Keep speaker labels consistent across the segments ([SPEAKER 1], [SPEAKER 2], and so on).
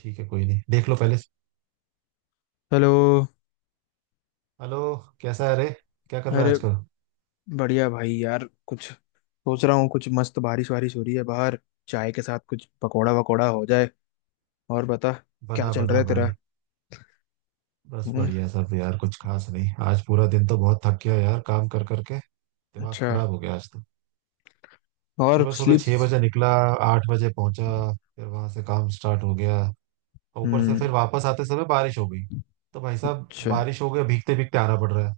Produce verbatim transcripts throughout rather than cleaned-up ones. [SPEAKER 1] ठीक है, कोई नहीं, देख लो पहले।
[SPEAKER 2] हेलो।
[SPEAKER 1] हेलो। कैसा है रे? क्या कर रहा है
[SPEAKER 2] अरे,
[SPEAKER 1] आजकल?
[SPEAKER 2] बढ़िया भाई। यार कुछ सोच रहा हूँ, कुछ मस्त बारिश वारिश हो रही है बाहर। चाय के साथ कुछ पकौड़ा वकौड़ा हो जाए। और बता, क्या
[SPEAKER 1] बना
[SPEAKER 2] चल रहा
[SPEAKER 1] बना
[SPEAKER 2] है तेरा?
[SPEAKER 1] भाई। बस
[SPEAKER 2] हम्म।
[SPEAKER 1] बढ़िया सब यार, कुछ खास नहीं। आज पूरा दिन तो बहुत थक गया यार काम कर करके। दिमाग
[SPEAKER 2] अच्छा।
[SPEAKER 1] खराब हो गया आज तो।
[SPEAKER 2] और
[SPEAKER 1] सुबह सुबह
[SPEAKER 2] स्लीप?
[SPEAKER 1] छह बजे निकला, आठ बजे पहुंचा। फिर वहां से काम स्टार्ट हो गया। और ऊपर से
[SPEAKER 2] हम्म।
[SPEAKER 1] फिर वापस आते समय बारिश हो गई। तो भाई साहब,
[SPEAKER 2] अच्छा।
[SPEAKER 1] बारिश हो गया, भीगते भीगते आना पड़ रहा है।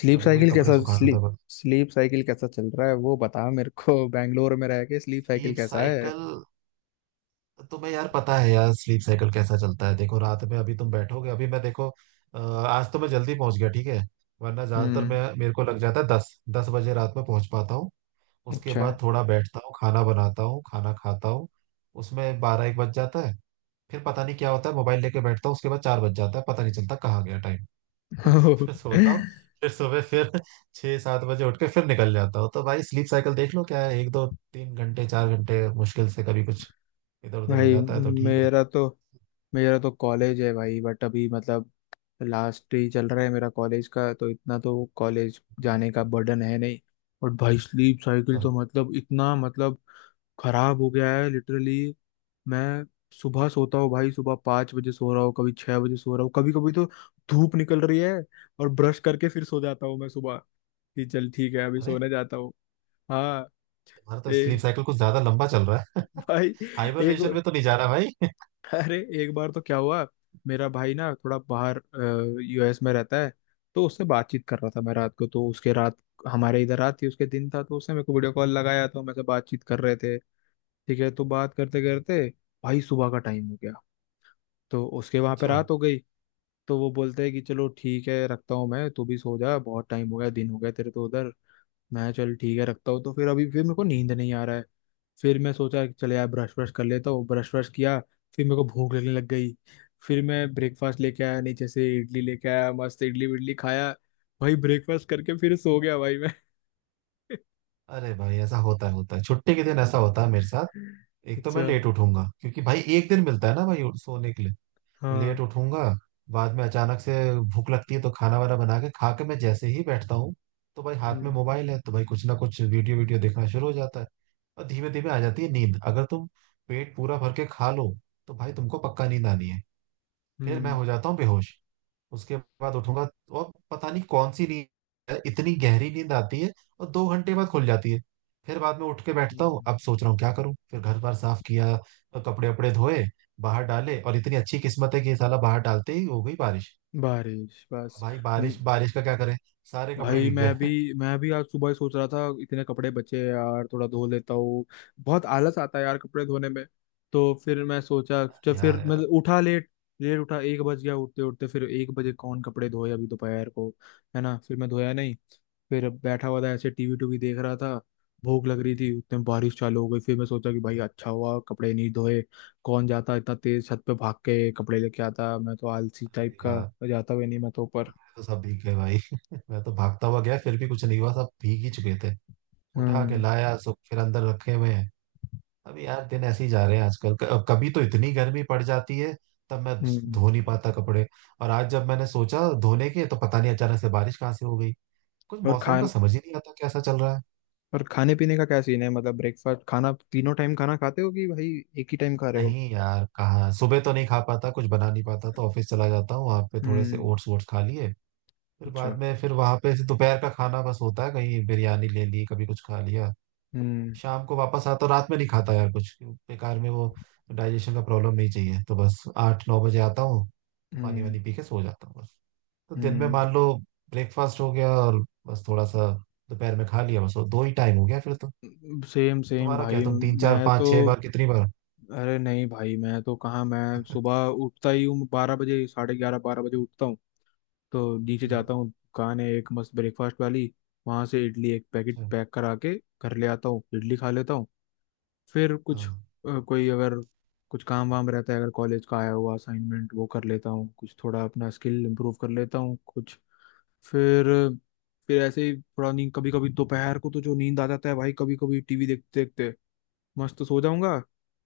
[SPEAKER 2] स्लीप
[SPEAKER 1] अभी वही
[SPEAKER 2] साइकिल
[SPEAKER 1] कपड़े
[SPEAKER 2] कैसा
[SPEAKER 1] सुखाना था
[SPEAKER 2] स्लीप
[SPEAKER 1] बस।
[SPEAKER 2] स्लीप साइकिल कैसा चल रहा है वो बता मेरे को, बैंगलोर में रह के स्लीप साइकिल
[SPEAKER 1] कीप
[SPEAKER 2] कैसा है?
[SPEAKER 1] साइकिल। तुम्हें यार पता है यार, स्लीप साइकिल कैसा चलता है? देखो, रात में अभी तुम बैठोगे अभी मैं देखो। अ, आज तो मैं जल्दी पहुंच गया, ठीक है। वरना ज्यादातर मैं,
[SPEAKER 2] हम्म।
[SPEAKER 1] मेरे को लग जाता है दस दस बजे रात में पहुंच पाता हूँ। उसके
[SPEAKER 2] अच्छा।
[SPEAKER 1] बाद थोड़ा बैठता हूँ, खाना बनाता हूँ, खाना खाता हूँ। उसमें बारह एक बज जाता है। फिर पता नहीं क्या होता है, मोबाइल लेके बैठता हूँ, उसके बाद चार बज जाता है, पता नहीं चलता कहाँ गया टाइम। फिर सोता हूँ। फिर सुबह फिर छह सात बजे उठ के फिर निकल जाता हूँ। तो भाई स्लीप साइकिल देख लो क्या है, एक दो तीन घंटे, चार घंटे मुश्किल से, कभी कुछ इधर उधर हो
[SPEAKER 2] भाई,
[SPEAKER 1] जाता है, तो ठीक है।
[SPEAKER 2] मेरा तो मेरा तो कॉलेज है भाई, बट अभी मतलब लास्ट ही चल रहा है मेरा कॉलेज का, तो इतना तो कॉलेज जाने का बर्डन है नहीं। और भाई स्लीप साइकिल
[SPEAKER 1] अच्छा।
[SPEAKER 2] तो मतलब इतना मतलब खराब हो गया है लिटरली। मैं सुबह सोता हूँ भाई, सुबह पाँच बजे सो रहा हूँ, कभी छह बजे सो रहा हूँ, कभी कभी तो धूप निकल रही है और ब्रश करके फिर सो जाता हूँ मैं सुबह कि चल ठीक है अभी
[SPEAKER 1] अरे,
[SPEAKER 2] सोने जाता हूँ। हाँ।
[SPEAKER 1] तुम्हारा तो स्लीप
[SPEAKER 2] ए।
[SPEAKER 1] साइकिल कुछ ज्यादा लंबा चल रहा है।
[SPEAKER 2] भाई एक,
[SPEAKER 1] हाइबरनेशन में तो नहीं जा रहा भाई?
[SPEAKER 2] अरे एक बार तो क्या हुआ, मेरा भाई ना थोड़ा बाहर यूएस में रहता है, तो उससे बातचीत कर रहा था मैं रात को, तो उसके रात, हमारे इधर रात थी उसके दिन था, तो उसने मेरे को वीडियो कॉल लगाया तो मेरे से बातचीत कर रहे थे। ठीक है, तो बात करते करते भाई सुबह का टाइम हो गया, तो उसके वहां पे
[SPEAKER 1] अच्छा।
[SPEAKER 2] रात हो गई। तो वो बोलते हैं कि चलो ठीक है रखता हूँ मैं, तू भी सो जा, बहुत टाइम हो गया, दिन हो गया तेरे तो उधर। मैं चल ठीक है रखता हूँ, तो फिर अभी फिर मेरे को नींद नहीं आ रहा है। फिर मैं सोचा कि चले यार ब्रश ब्रश कर लेता हूँ, ब्रश ब्रश किया, फिर मेरे को भूख लगने लग गई। फिर मैं ब्रेकफास्ट लेके आया, नीचे से इडली लेके आया, मस्त इडली विडली खाया, भाई ब्रेकफास्ट करके फिर सो गया भाई मैं।
[SPEAKER 1] अरे भाई, ऐसा होता है, होता है, छुट्टी के दिन ऐसा होता है मेरे साथ। एक तो मैं
[SPEAKER 2] अच्छा।
[SPEAKER 1] लेट उठूंगा, क्योंकि भाई एक दिन मिलता है ना भाई सोने के लिए।
[SPEAKER 2] हाँ।
[SPEAKER 1] लेट उठूंगा। बाद में अचानक से भूख लगती है, तो खाना वाना बना के खा के मैं जैसे ही बैठता हूँ, तो भाई हाथ में
[SPEAKER 2] हम्म।
[SPEAKER 1] मोबाइल है, तो भाई कुछ ना कुछ वीडियो वीडियो देखना शुरू हो जाता है। और धीमे धीमे आ जाती है नींद। अगर तुम पेट पूरा भर के खा लो, तो भाई तुमको पक्का नींद आनी है। फिर मैं
[SPEAKER 2] हम्म।
[SPEAKER 1] हो जाता हूँ बेहोश। उसके बाद उठूंगा और पता नहीं कौन सी नींद है, इतनी गहरी नींद आती है, और दो घंटे बाद खुल जाती है। फिर बाद में उठ के बैठता हूँ,
[SPEAKER 2] हम्म।
[SPEAKER 1] अब सोच रहा हूँ क्या करूँ, फिर घर बार साफ किया और कपड़े वपड़े धोए, बाहर डाले, और इतनी अच्छी किस्मत है कि ये साला बाहर डालते ही हो गई बारिश।
[SPEAKER 2] बारिश
[SPEAKER 1] अब
[SPEAKER 2] बस,
[SPEAKER 1] भाई
[SPEAKER 2] हम्म।
[SPEAKER 1] बारिश बारिश का क्या करें, सारे कपड़े
[SPEAKER 2] भाई
[SPEAKER 1] भीग
[SPEAKER 2] मैं भी
[SPEAKER 1] गए।
[SPEAKER 2] मैं भी आज सुबह ही सोच रहा था इतने कपड़े बचे हैं यार थोड़ा धो लेता हूँ, बहुत आलस आता है यार कपड़े धोने में। तो फिर मैं सोचा,
[SPEAKER 1] अरे
[SPEAKER 2] जब फिर
[SPEAKER 1] यार,
[SPEAKER 2] मैं
[SPEAKER 1] यार
[SPEAKER 2] उठा लेट लेट उठा, एक बज गया उठते उठते, फिर एक बजे कौन कपड़े धोए अभी दोपहर को, है ना? फिर मैं धोया नहीं। फिर बैठा हुआ था ऐसे, टीवी टूवी देख रहा था, भूख लग रही थी, उतने में बारिश चालू हो गई, फिर मैं सोचा कि भाई अच्छा हुआ कपड़े नहीं धोए। कौन जाता इतना तेज छत पे भाग के कपड़े लेके आता, मैं तो आलसी टाइप का,
[SPEAKER 1] यार,
[SPEAKER 2] जाता भी नहीं मैं तो ऊपर।
[SPEAKER 1] तो सब भीग गए भाई। मैं तो भागता हुआ गया, फिर भी कुछ नहीं हुआ, सब भीग ही चुके थे। उठा के
[SPEAKER 2] हम्म।
[SPEAKER 1] लाया सब, फिर अंदर रखे हुए हैं। अभी यार दिन ऐसे ही जा रहे हैं आजकल। क- कभी तो इतनी गर्मी पड़ जाती है, तब मैं
[SPEAKER 2] हम्म।
[SPEAKER 1] धो नहीं पाता कपड़े, और आज जब मैंने सोचा धोने के, तो पता नहीं अचानक से बारिश कहाँ से हो गई। कुछ
[SPEAKER 2] और
[SPEAKER 1] मौसम का
[SPEAKER 2] खान
[SPEAKER 1] समझ ही नहीं आता कैसा चल रहा है।
[SPEAKER 2] और खाने पीने का क्या सीन है? मतलब ब्रेकफास्ट खाना तीनों टाइम खाना खाते हो कि भाई एक ही टाइम खा रहे हो?
[SPEAKER 1] नहीं यार, कहाँ, सुबह तो नहीं खा पाता, कुछ बना नहीं पाता, तो ऑफिस चला जाता हूँ, वहां पे थोड़े से
[SPEAKER 2] हम्म।
[SPEAKER 1] ओट्स वोट्स खा लिए। फिर
[SPEAKER 2] अच्छा।
[SPEAKER 1] बाद में फिर वहां पे दोपहर का खाना बस होता है, कहीं बिरयानी ले ली, कभी कुछ खा लिया।
[SPEAKER 2] हम्म।
[SPEAKER 1] शाम को वापस आता हूँ, रात में नहीं खाता यार कुछ, बेकार में वो डाइजेशन का प्रॉब्लम नहीं चाहिए, तो बस आठ नौ बजे आता हूँ, तो पानी
[SPEAKER 2] हम्म।
[SPEAKER 1] वानी पी के सो जाता हूँ बस। तो दिन में
[SPEAKER 2] हम्म।
[SPEAKER 1] मान लो ब्रेकफास्ट हो गया और बस थोड़ा सा दोपहर में खा लिया, बस वो दो ही टाइम हो गया फिर तो।
[SPEAKER 2] सेम सेम
[SPEAKER 1] तुम्हारा क्या,
[SPEAKER 2] भाई।
[SPEAKER 1] तुम तीन चार
[SPEAKER 2] मैं तो
[SPEAKER 1] पाँच छह बार, कितनी बार?
[SPEAKER 2] अरे नहीं भाई, मैं तो कहाँ, मैं सुबह उठता ही हूँ बारह बजे, साढ़े ग्यारह बारह बजे उठता हूँ। तो नीचे
[SPEAKER 1] हम्म।
[SPEAKER 2] जाता हूँ, दुकान है एक मस्त ब्रेकफास्ट वाली, वहां से इडली एक पैकेट
[SPEAKER 1] अच्छा।
[SPEAKER 2] पैक करा के घर ले आता हूँ, इडली खा लेता हूँ। फिर कुछ
[SPEAKER 1] हाँ,
[SPEAKER 2] अ, कोई अगर कुछ काम वाम रहता है, अगर कॉलेज का आया हुआ असाइनमेंट वो कर लेता हूँ, कुछ थोड़ा अपना स्किल इम्प्रूव कर लेता हूँ कुछ। फिर फिर ऐसे ही थोड़ा नींद, कभी कभी दोपहर को तो जो नींद आ जाता है भाई, कभी कभी टीवी देखते देखते मस्त सो जाऊंगा।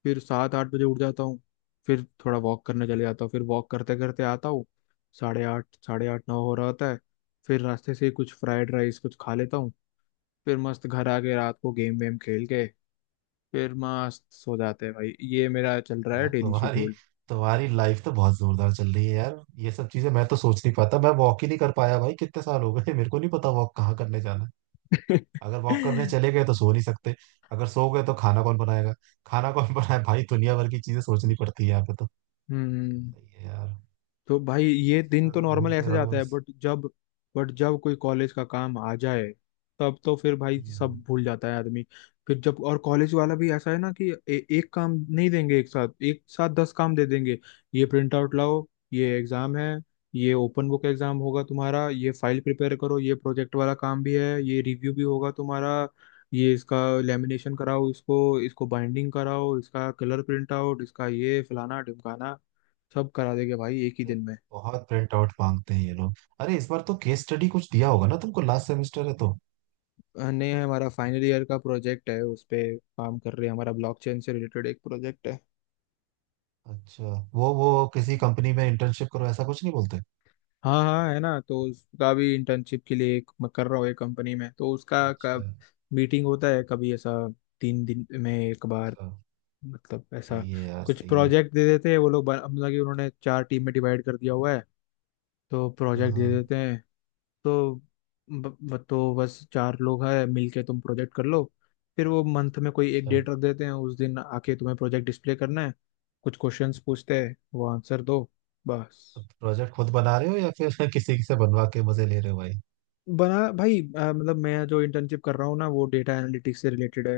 [SPEAKER 2] फिर सात आठ बजे उठ जाता हूँ, फिर थोड़ा वॉक करने चले जाता हूँ, फिर वॉक करते करते आता हूँ, साढ़े आठ साढ़े आठ नौ हो रहा होता है। फिर रास्ते से ही कुछ फ्राइड राइस कुछ खा लेता हूँ, फिर मस्त घर आके रात को गेम वेम खेल के फिर मस्त सो जाते हैं भाई, ये मेरा चल रहा है
[SPEAKER 1] यार
[SPEAKER 2] डेली
[SPEAKER 1] तुम्हारी,
[SPEAKER 2] शेड्यूल।
[SPEAKER 1] तुम्हारी लाइफ तो बहुत जोरदार चल रही है यार। ये सब चीजें मैं तो सोच नहीं पाता। मैं वॉक ही नहीं कर पाया भाई, कितने साल हो गए, मेरे को नहीं पता वॉक कहाँ करने जाना। अगर वॉक करने चले गए तो सो नहीं सकते। अगर सो गए तो खाना कौन बनाएगा, खाना कौन बनाए भाई, दुनिया भर की चीजें सोचनी पड़ती है यहाँ पे तो।
[SPEAKER 2] हम्म।
[SPEAKER 1] सही है यार।
[SPEAKER 2] तो भाई ये
[SPEAKER 1] बस इधर
[SPEAKER 2] दिन तो
[SPEAKER 1] उधर
[SPEAKER 2] नॉर्मल
[SPEAKER 1] घूमते
[SPEAKER 2] ऐसे
[SPEAKER 1] रहो
[SPEAKER 2] जाता है,
[SPEAKER 1] बस।
[SPEAKER 2] बट जब बट जब कोई कॉलेज का काम आ जाए तब तो फिर भाई सब
[SPEAKER 1] हम्म।
[SPEAKER 2] भूल जाता है आदमी। फिर जब और कॉलेज वाला भी ऐसा है ना कि ए, एक काम नहीं देंगे, एक साथ एक साथ दस काम दे देंगे। ये प्रिंट आउट लाओ, ये एग्जाम है, ये ओपन बुक एग्जाम होगा तुम्हारा, ये फाइल प्रिपेयर करो, ये प्रोजेक्ट वाला काम भी है, ये रिव्यू भी होगा तुम्हारा, ये इसका लेमिनेशन कराओ, इसको इसको बाइंडिंग कराओ, इसका कलर प्रिंट आउट, इसका ये फलाना ढिमकाना, सब करा देंगे भाई एक ही
[SPEAKER 1] अरे,
[SPEAKER 2] दिन में।
[SPEAKER 1] बहुत प्रिंट आउट मांगते हैं ये लोग। अरे, इस बार तो केस स्टडी कुछ दिया होगा ना तुमको, लास्ट सेमेस्टर है तो।
[SPEAKER 2] नहीं, हमारा फाइनल ईयर का प्रोजेक्ट है, उस पे काम कर रहे हैं, हमारा ब्लॉकचेन से रिलेटेड एक प्रोजेक्ट है।
[SPEAKER 1] अच्छा। वो वो किसी कंपनी में इंटर्नशिप करो, ऐसा कुछ नहीं बोलते?
[SPEAKER 2] हाँ हाँ, है ना, तो उसका भी इंटर्नशिप के लिए एक मैं कर रहा हूँ एक कंपनी में, तो उसका
[SPEAKER 1] अच्छा।
[SPEAKER 2] कब मीटिंग होता है कभी ऐसा, तीन दिन में एक बार,
[SPEAKER 1] अच्छा।
[SPEAKER 2] मतलब ऐसा।
[SPEAKER 1] सही है यार,
[SPEAKER 2] कुछ
[SPEAKER 1] सही है।
[SPEAKER 2] प्रोजेक्ट दे देते हैं वो लोग, बन- मतलब कि उन्होंने चार टीम में डिवाइड कर दिया हुआ है, तो
[SPEAKER 1] हाँ
[SPEAKER 2] प्रोजेक्ट दे
[SPEAKER 1] हाँ।
[SPEAKER 2] देते हैं, तो ब, ब, तो बस चार लोग हैं मिलके तुम प्रोजेक्ट कर लो। फिर वो मंथ में कोई एक
[SPEAKER 1] अच्छा।
[SPEAKER 2] डेट रख देते हैं, उस दिन आके तुम्हें प्रोजेक्ट डिस्प्ले करना है, कुछ क्वेश्चंस पूछते हैं, वो आंसर दो, बस।
[SPEAKER 1] प्रोजेक्ट खुद बना रहे हो या फिर किसी से बनवा के मजे ले रहे हो भाई?
[SPEAKER 2] बना भाई। अ, मतलब मैं जो इंटर्नशिप कर रहा हूँ ना वो डेटा एनालिटिक्स से रिलेटेड है,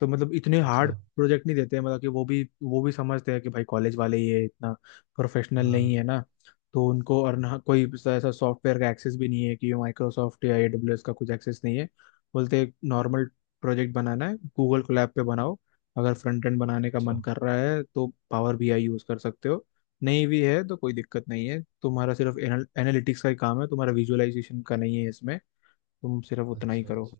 [SPEAKER 2] तो मतलब इतने हार्ड
[SPEAKER 1] अच्छा।
[SPEAKER 2] प्रोजेक्ट नहीं देते हैं, मतलब कि वो भी वो भी समझते हैं कि भाई कॉलेज वाले ये इतना प्रोफेशनल नहीं है
[SPEAKER 1] हाँ।
[SPEAKER 2] ना। तो उनको और ना कोई ऐसा सॉफ्टवेयर का एक्सेस भी नहीं है कि माइक्रोसॉफ्ट या एडब्ल्यूएस का कुछ एक्सेस नहीं है। बोलते एक नॉर्मल प्रोजेक्ट बनाना है, गूगल कोलैब पे बनाओ, अगर फ्रंट एंड बनाने का
[SPEAKER 1] अच्छा।
[SPEAKER 2] मन कर रहा है तो पावर बीआई यूज़ कर सकते हो, नहीं भी है तो कोई दिक्कत नहीं है, तुम्हारा सिर्फ एनालिटिक्स का ही काम है, तुम्हारा विजुअलाइजेशन का नहीं है इसमें, तुम सिर्फ उतना ही
[SPEAKER 1] अच्छा।
[SPEAKER 2] करो।
[SPEAKER 1] अच्छा।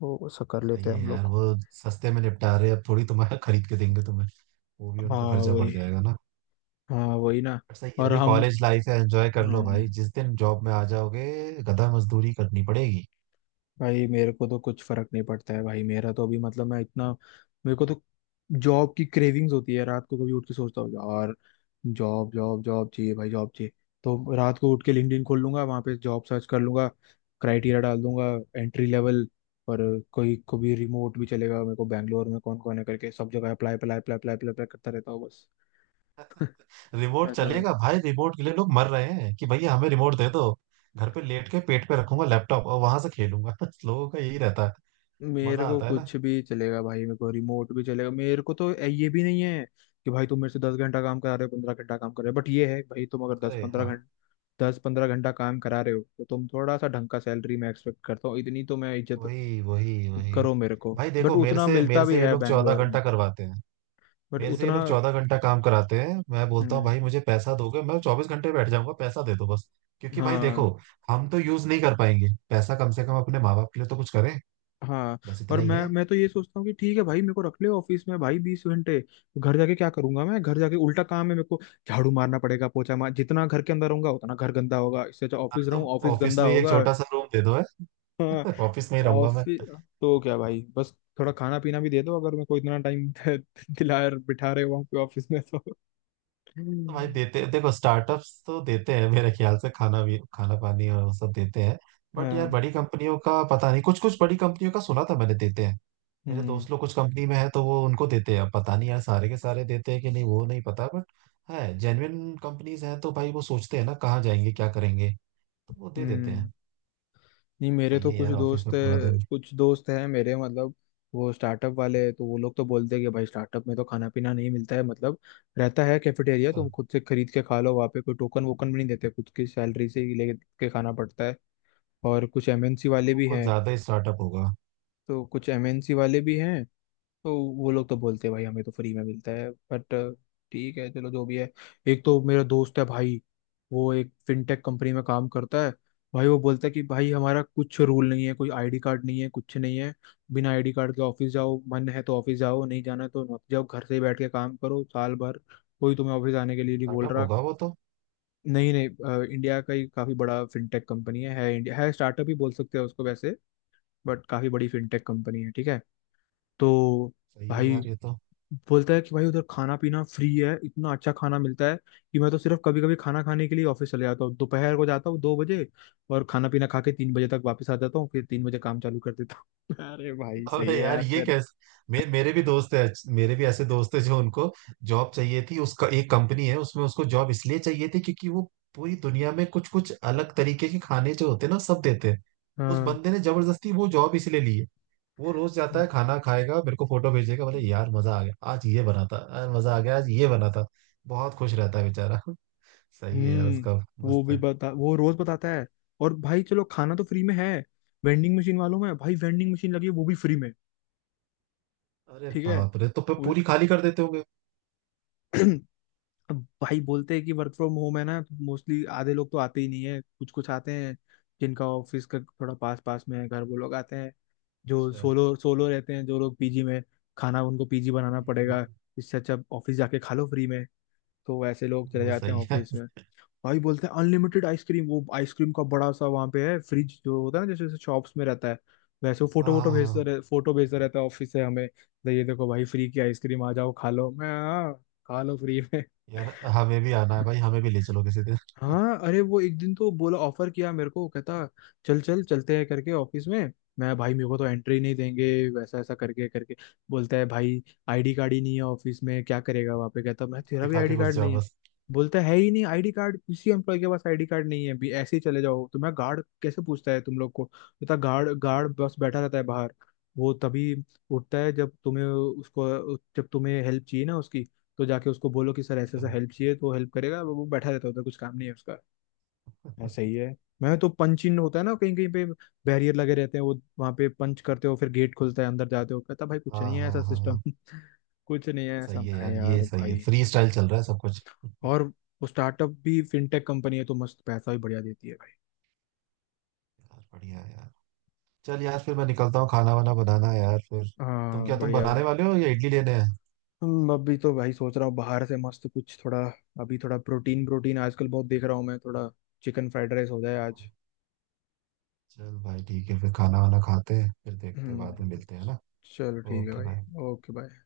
[SPEAKER 2] तो सब कर लेते
[SPEAKER 1] सही
[SPEAKER 2] हैं
[SPEAKER 1] है
[SPEAKER 2] हम
[SPEAKER 1] यार,
[SPEAKER 2] लोग।
[SPEAKER 1] वो सस्ते में निपटा रहे हैं, अब थोड़ी तुम्हारा खरीद के देंगे तुम्हें, वो भी उनको
[SPEAKER 2] हाँ
[SPEAKER 1] खर्चा
[SPEAKER 2] वही।
[SPEAKER 1] पड़ जाएगा ना।
[SPEAKER 2] हाँ वही ना।
[SPEAKER 1] बट सही है,
[SPEAKER 2] और
[SPEAKER 1] अभी
[SPEAKER 2] हम,
[SPEAKER 1] कॉलेज लाइफ है, एंजॉय कर लो भाई,
[SPEAKER 2] हम्म।
[SPEAKER 1] जिस दिन जॉब में आ जाओगे, गधा मजदूरी करनी पड़ेगी।
[SPEAKER 2] भाई मेरे को तो कुछ फर्क नहीं पड़ता है भाई, मेरा तो अभी मतलब मैं इतना, मेरे को तो जॉब की क्रेविंग्स होती है रात को कभी उठ के सोचता हूँ यार, जॉब जॉब जॉब चाहिए भाई, जॉब चाहिए। तो रात को उठ के लिंक्डइन खोल लूंगा, वहां पे जॉब सर्च कर लूंगा, क्राइटेरिया डाल दूंगा एंट्री लेवल, और कोई को भी रिमोट भी चलेगा मेरे को, बैंगलोर में कौन कौन है करके सब जगह apply apply apply apply apply करता रहता हूँ बस।
[SPEAKER 1] रिमोट
[SPEAKER 2] ऐसा।
[SPEAKER 1] चलेगा भाई, रिमोट के लिए लोग मर रहे हैं कि भैया हमें रिमोट दे दो, घर पे लेट के पेट पे रखूंगा लैपटॉप और वहां से खेलूंगा। लोगों का यही रहता है। मजा
[SPEAKER 2] मेरे को
[SPEAKER 1] आता है ना।
[SPEAKER 2] कुछ भी चलेगा भाई, मेरे को रिमोट भी चलेगा, मेरे को तो ये भी नहीं है कि भाई तुम मेरे से दस घंटा काम करा रहे हो पंद्रह घंटा काम कर रहे हो, बट ये है भाई तुम अगर दस
[SPEAKER 1] अरे
[SPEAKER 2] पंद्रह
[SPEAKER 1] हाँ,
[SPEAKER 2] घंटा दस पंद्रह घंटा काम करा रहे हो तो तुम थोड़ा सा ढंग का सैलरी मैं एक्सपेक्ट करता हूँ, इतनी तो मैं इज्जत
[SPEAKER 1] वही वही वही।
[SPEAKER 2] करो मेरे को।
[SPEAKER 1] भाई
[SPEAKER 2] बट
[SPEAKER 1] देखो, मेरे
[SPEAKER 2] उतना
[SPEAKER 1] से
[SPEAKER 2] मिलता
[SPEAKER 1] मेरे
[SPEAKER 2] भी
[SPEAKER 1] से ये
[SPEAKER 2] है
[SPEAKER 1] लोग चौदह
[SPEAKER 2] बैंगलोर में।
[SPEAKER 1] घंटा करवाते हैं,
[SPEAKER 2] बट
[SPEAKER 1] मेरे से ये
[SPEAKER 2] उतना,
[SPEAKER 1] लोग चौदह घंटा काम कराते हैं, मैं बोलता हूँ
[SPEAKER 2] हम्म।
[SPEAKER 1] भाई मुझे पैसा दोगे, मैं चौबीस घंटे बैठ जाऊंगा, पैसा दे दो बस। क्योंकि भाई देखो,
[SPEAKER 2] हाँ।
[SPEAKER 1] हम तो यूज नहीं कर पाएंगे पैसा, कम से कम अपने माँ बाप के लिए तो कुछ करें,
[SPEAKER 2] हाँ।
[SPEAKER 1] बस इतना
[SPEAKER 2] और
[SPEAKER 1] ही
[SPEAKER 2] मैं
[SPEAKER 1] है।
[SPEAKER 2] मैं तो ये सोचता हूँ कि ठीक है भाई मेरे को रख ले ऑफिस में भाई बीस घंटे, घर जाके क्या करूंगा मैं, घर जाके उल्टा काम है मेरे को, झाड़ू मारना पड़ेगा पोछा मार, जितना घर के अंदर रहूंगा उतना घर गंदा होगा, इससे अच्छा
[SPEAKER 1] हाँ,
[SPEAKER 2] ऑफिस रहूँ,
[SPEAKER 1] तो
[SPEAKER 2] ऑफिस
[SPEAKER 1] ऑफिस
[SPEAKER 2] गंदा
[SPEAKER 1] में ही एक
[SPEAKER 2] होगा।
[SPEAKER 1] छोटा सा रूम दे दो
[SPEAKER 2] हाँ।
[SPEAKER 1] है। ऑफिस में ही रहूंगा मैं।
[SPEAKER 2] ऑफिस तो क्या भाई बस थोड़ा खाना पीना भी दे दो, अगर मेरे को इतना टाइम दिला बिठा रहे हो वहाँ पे ऑफिस में तो।
[SPEAKER 1] तो भाई
[SPEAKER 2] हम्म।
[SPEAKER 1] देते, देखो स्टार्टअप्स तो देते हैं मेरे ख्याल से, खाना भी, खाना पानी और वो सब देते हैं। बट यार
[SPEAKER 2] हाँ।
[SPEAKER 1] बड़ी कंपनियों का पता नहीं, कुछ कुछ बड़ी कंपनियों का सुना था मैंने, देते हैं। मेरे
[SPEAKER 2] हम्म।
[SPEAKER 1] दोस्त लोग कुछ कंपनी में है तो वो उनको देते हैं, अब पता नहीं यार सारे के सारे देते हैं कि नहीं वो नहीं पता, बट है जेन्युइन कंपनीज हैं तो भाई, वो सोचते हैं ना कहाँ जाएंगे क्या करेंगे, तो वो दे देते
[SPEAKER 2] हम्म।
[SPEAKER 1] हैं।
[SPEAKER 2] नहीं मेरे
[SPEAKER 1] सही
[SPEAKER 2] तो
[SPEAKER 1] है
[SPEAKER 2] कुछ
[SPEAKER 1] यार, ऑफिस
[SPEAKER 2] दोस्त,
[SPEAKER 1] में पूरा दिन।
[SPEAKER 2] कुछ दोस्त हैं मेरे, मतलब वो स्टार्टअप वाले हैं, तो वो लोग तो बोलते हैं कि भाई स्टार्टअप में तो खाना पीना नहीं मिलता है मतलब, रहता है कैफेटेरिया
[SPEAKER 1] अच्छा,
[SPEAKER 2] तुम खुद से खरीद के खा लो, वहाँ पे कोई टोकन वोकन भी नहीं देते, खुद की सैलरी से ही लेके खाना पड़ता है। और कुछ एमएनसी
[SPEAKER 1] तो
[SPEAKER 2] वाले
[SPEAKER 1] वो
[SPEAKER 2] भी
[SPEAKER 1] कुछ
[SPEAKER 2] हैं,
[SPEAKER 1] ज्यादा ही स्टार्टअप होगा।
[SPEAKER 2] तो कुछ एमएनसी वाले भी हैं, तो वो लोग तो बोलते हैं भाई हमें तो फ्री में मिलता है, बट ठीक है चलो जो भी है। एक तो मेरा दोस्त है भाई, वो एक फिनटेक कंपनी में काम करता है, भाई वो बोलता है कि भाई हमारा कुछ रूल नहीं है, कोई आईडी कार्ड नहीं है, कुछ नहीं है, बिना आईडी कार्ड के ऑफिस जाओ, मन है तो ऑफिस जाओ, नहीं जाना है तो मत जाओ, घर से ही बैठ के काम करो साल भर, कोई तुम्हें ऑफिस आने के लिए नहीं बोल
[SPEAKER 1] स्टार्टअप
[SPEAKER 2] रहा।
[SPEAKER 1] होगा वो तो।
[SPEAKER 2] नहीं नहीं, अ, इंडिया का ही काफी बड़ा फिनटेक कंपनी है है इंडिया, है स्टार्टअप ही बोल सकते हैं उसको वैसे, बट काफी बड़ी फिनटेक कंपनी है, ठीक है। तो
[SPEAKER 1] सही है
[SPEAKER 2] भाई
[SPEAKER 1] यार ये तो।
[SPEAKER 2] बोलता है कि भाई उधर खाना पीना फ्री है, इतना अच्छा खाना मिलता है कि मैं तो सिर्फ कभी कभी खाना खाने के लिए ऑफिस चले जाता हूँ, दोपहर को जाता हूँ दो बजे, और खाना पीना खा के तीन बजे तक वापस आ जाता हूँ, फिर तीन बजे काम चालू कर देता हूँ। अरे भाई सही
[SPEAKER 1] अबे
[SPEAKER 2] है
[SPEAKER 1] यार
[SPEAKER 2] यार
[SPEAKER 1] ये
[SPEAKER 2] तेरा।
[SPEAKER 1] कैसे? मे, मेरे भी दोस्त है, मेरे भी ऐसे दोस्त है जो उनको जॉब चाहिए थी। उसका एक कंपनी है, उसमें उसको जॉब इसलिए चाहिए थी क्योंकि वो पूरी दुनिया में कुछ कुछ अलग तरीके के खाने जो होते हैं ना, सब देते हैं। उस
[SPEAKER 2] हाँ।
[SPEAKER 1] बंदे ने जबरदस्ती वो जॉब इसलिए ली है। वो रोज जाता है खाना खाएगा, मेरे को फोटो भेजेगा, बोले यार मजा आ गया आज ये बना था, यार मजा आ गया आज ये बना था। बहुत खुश रहता है बेचारा। सही है यार
[SPEAKER 2] हम्म।
[SPEAKER 1] उसका।
[SPEAKER 2] वो
[SPEAKER 1] मस्त
[SPEAKER 2] भी
[SPEAKER 1] है।
[SPEAKER 2] बता, वो रोज बताता है। और भाई चलो, खाना तो फ्री में है, वेंडिंग मशीन वालों में भाई, वेंडिंग मशीन लगी है वो भी फ्री में।
[SPEAKER 1] अरे
[SPEAKER 2] ठीक है।
[SPEAKER 1] बाप रे, तो फिर
[SPEAKER 2] वो
[SPEAKER 1] पूरी खाली कर देते होंगे।
[SPEAKER 2] अब भाई बोलते हैं कि वर्क फ्रॉम होम है ना, तो मोस्टली आधे लोग तो आते ही नहीं है, कुछ कुछ आते हैं, जिनका ऑफिस का थोड़ा पास पास में है घर, वो लोग आते हैं, जो
[SPEAKER 1] अच्छा।
[SPEAKER 2] सोलो सोलो रहते हैं, जो लोग पीजी में, खाना उनको पीजी बनाना
[SPEAKER 1] हम्म।
[SPEAKER 2] पड़ेगा, इससे अच्छा ऑफिस जाके खा लो फ्री में, तो ऐसे लोग चले
[SPEAKER 1] वो
[SPEAKER 2] जाते हैं
[SPEAKER 1] सही है।
[SPEAKER 2] ऑफिस में। भाई बोलते हैं अनलिमिटेड आइसक्रीम, वो आइसक्रीम का बड़ा सा वहाँ पे है फ्रिज जो होता है ना जैसे जैसे शॉप्स में रहता है वैसे, वो फोटो
[SPEAKER 1] हाँ
[SPEAKER 2] वोटो
[SPEAKER 1] हाँ
[SPEAKER 2] भेजता
[SPEAKER 1] हाँ।
[SPEAKER 2] रह, फोटो भेजता रहता है ऑफिस से हमें, तो ये देखो भाई फ्री की आइसक्रीम आ जाओ खा लो। मैं, "हाँ, खा लो फ्री में।"
[SPEAKER 1] यार हमें भी आना है भाई, हमें भी ले चलो किसी दिन।
[SPEAKER 2] हाँ, अरे वो एक दिन तो बोला, ऑफर किया मेरे को, कहता चल चल चलते हैं करके ऑफिस में। मैं, भाई मेरे को तो एंट्री नहीं देंगे वैसा, ऐसा करके करके बोलता है भाई, आईडी कार्ड ही नहीं है ऑफिस में क्या करेगा वहाँ पे, कहता मैं तेरा भी
[SPEAKER 1] दिखा के
[SPEAKER 2] आईडी
[SPEAKER 1] घुस
[SPEAKER 2] कार्ड
[SPEAKER 1] जाओ
[SPEAKER 2] नहीं है।
[SPEAKER 1] बस।
[SPEAKER 2] बोलता है ही नहीं आईडी कार्ड किसी एम्प्लॉय के पास, आईडी कार्ड नहीं है भी, ऐसे ही चले जाओ। तो मैं, गार्ड कैसे पूछता है तुम लोग को, कहता गार्ड गार्ड बस बैठा रहता है बाहर, वो तभी उठता है जब तुम्हें उसको, जब तुम्हें हेल्प चाहिए ना उसकी, तो जाके उसको बोलो कि सर ऐसे ऐसा
[SPEAKER 1] चलो।
[SPEAKER 2] हेल्प चाहिए तो हेल्प करेगा वो वो बैठा रहता है उधर कुछ काम नहीं है उसका। हाँ, सही है। मैं तो पंच इन होता है ना कहीं कहीं पे बैरियर लगे रहते हैं वो, वहां पे पंच करते हो फिर गेट खुलता है अंदर जाते हो, कहता भाई कुछ
[SPEAKER 1] हाँ
[SPEAKER 2] नहीं है
[SPEAKER 1] हाँ
[SPEAKER 2] ऐसा
[SPEAKER 1] हाँ
[SPEAKER 2] सिस्टम।
[SPEAKER 1] हाँ।
[SPEAKER 2] कुछ नहीं है
[SPEAKER 1] सही
[SPEAKER 2] ऐसा
[SPEAKER 1] है
[SPEAKER 2] है
[SPEAKER 1] यार, ये
[SPEAKER 2] यार
[SPEAKER 1] सही है,
[SPEAKER 2] भाई।
[SPEAKER 1] फ्री स्टाइल चल रहा है सब कुछ। यार
[SPEAKER 2] और वो स्टार्टअप भी फिनटेक कंपनी है, तो मस्त पैसा भी बढ़िया देती है भाई।
[SPEAKER 1] बढ़िया है यार। चल यार, फिर मैं निकलता हूँ, खाना वाना बनाना है यार फिर। तुम
[SPEAKER 2] हाँ
[SPEAKER 1] क्या, तुम
[SPEAKER 2] बढ़िया भाई।
[SPEAKER 1] बनाने वाले हो या इडली लेने हैं?
[SPEAKER 2] हम अभी तो भाई सोच रहा हूँ बाहर से मस्त कुछ थोड़ा, अभी थोड़ा प्रोटीन प्रोटीन आजकल बहुत देख रहा हूँ मैं, थोड़ा चिकन फ्राइड राइस हो जाए आज।
[SPEAKER 1] हाँ, चल भाई ठीक है, फिर खाना वाना खाते हैं, फिर देखते हैं, बाद में
[SPEAKER 2] हम्म।
[SPEAKER 1] मिलते हैं ना।
[SPEAKER 2] चलो ठीक है
[SPEAKER 1] ओके
[SPEAKER 2] भाई।
[SPEAKER 1] भाई।
[SPEAKER 2] Okay bye.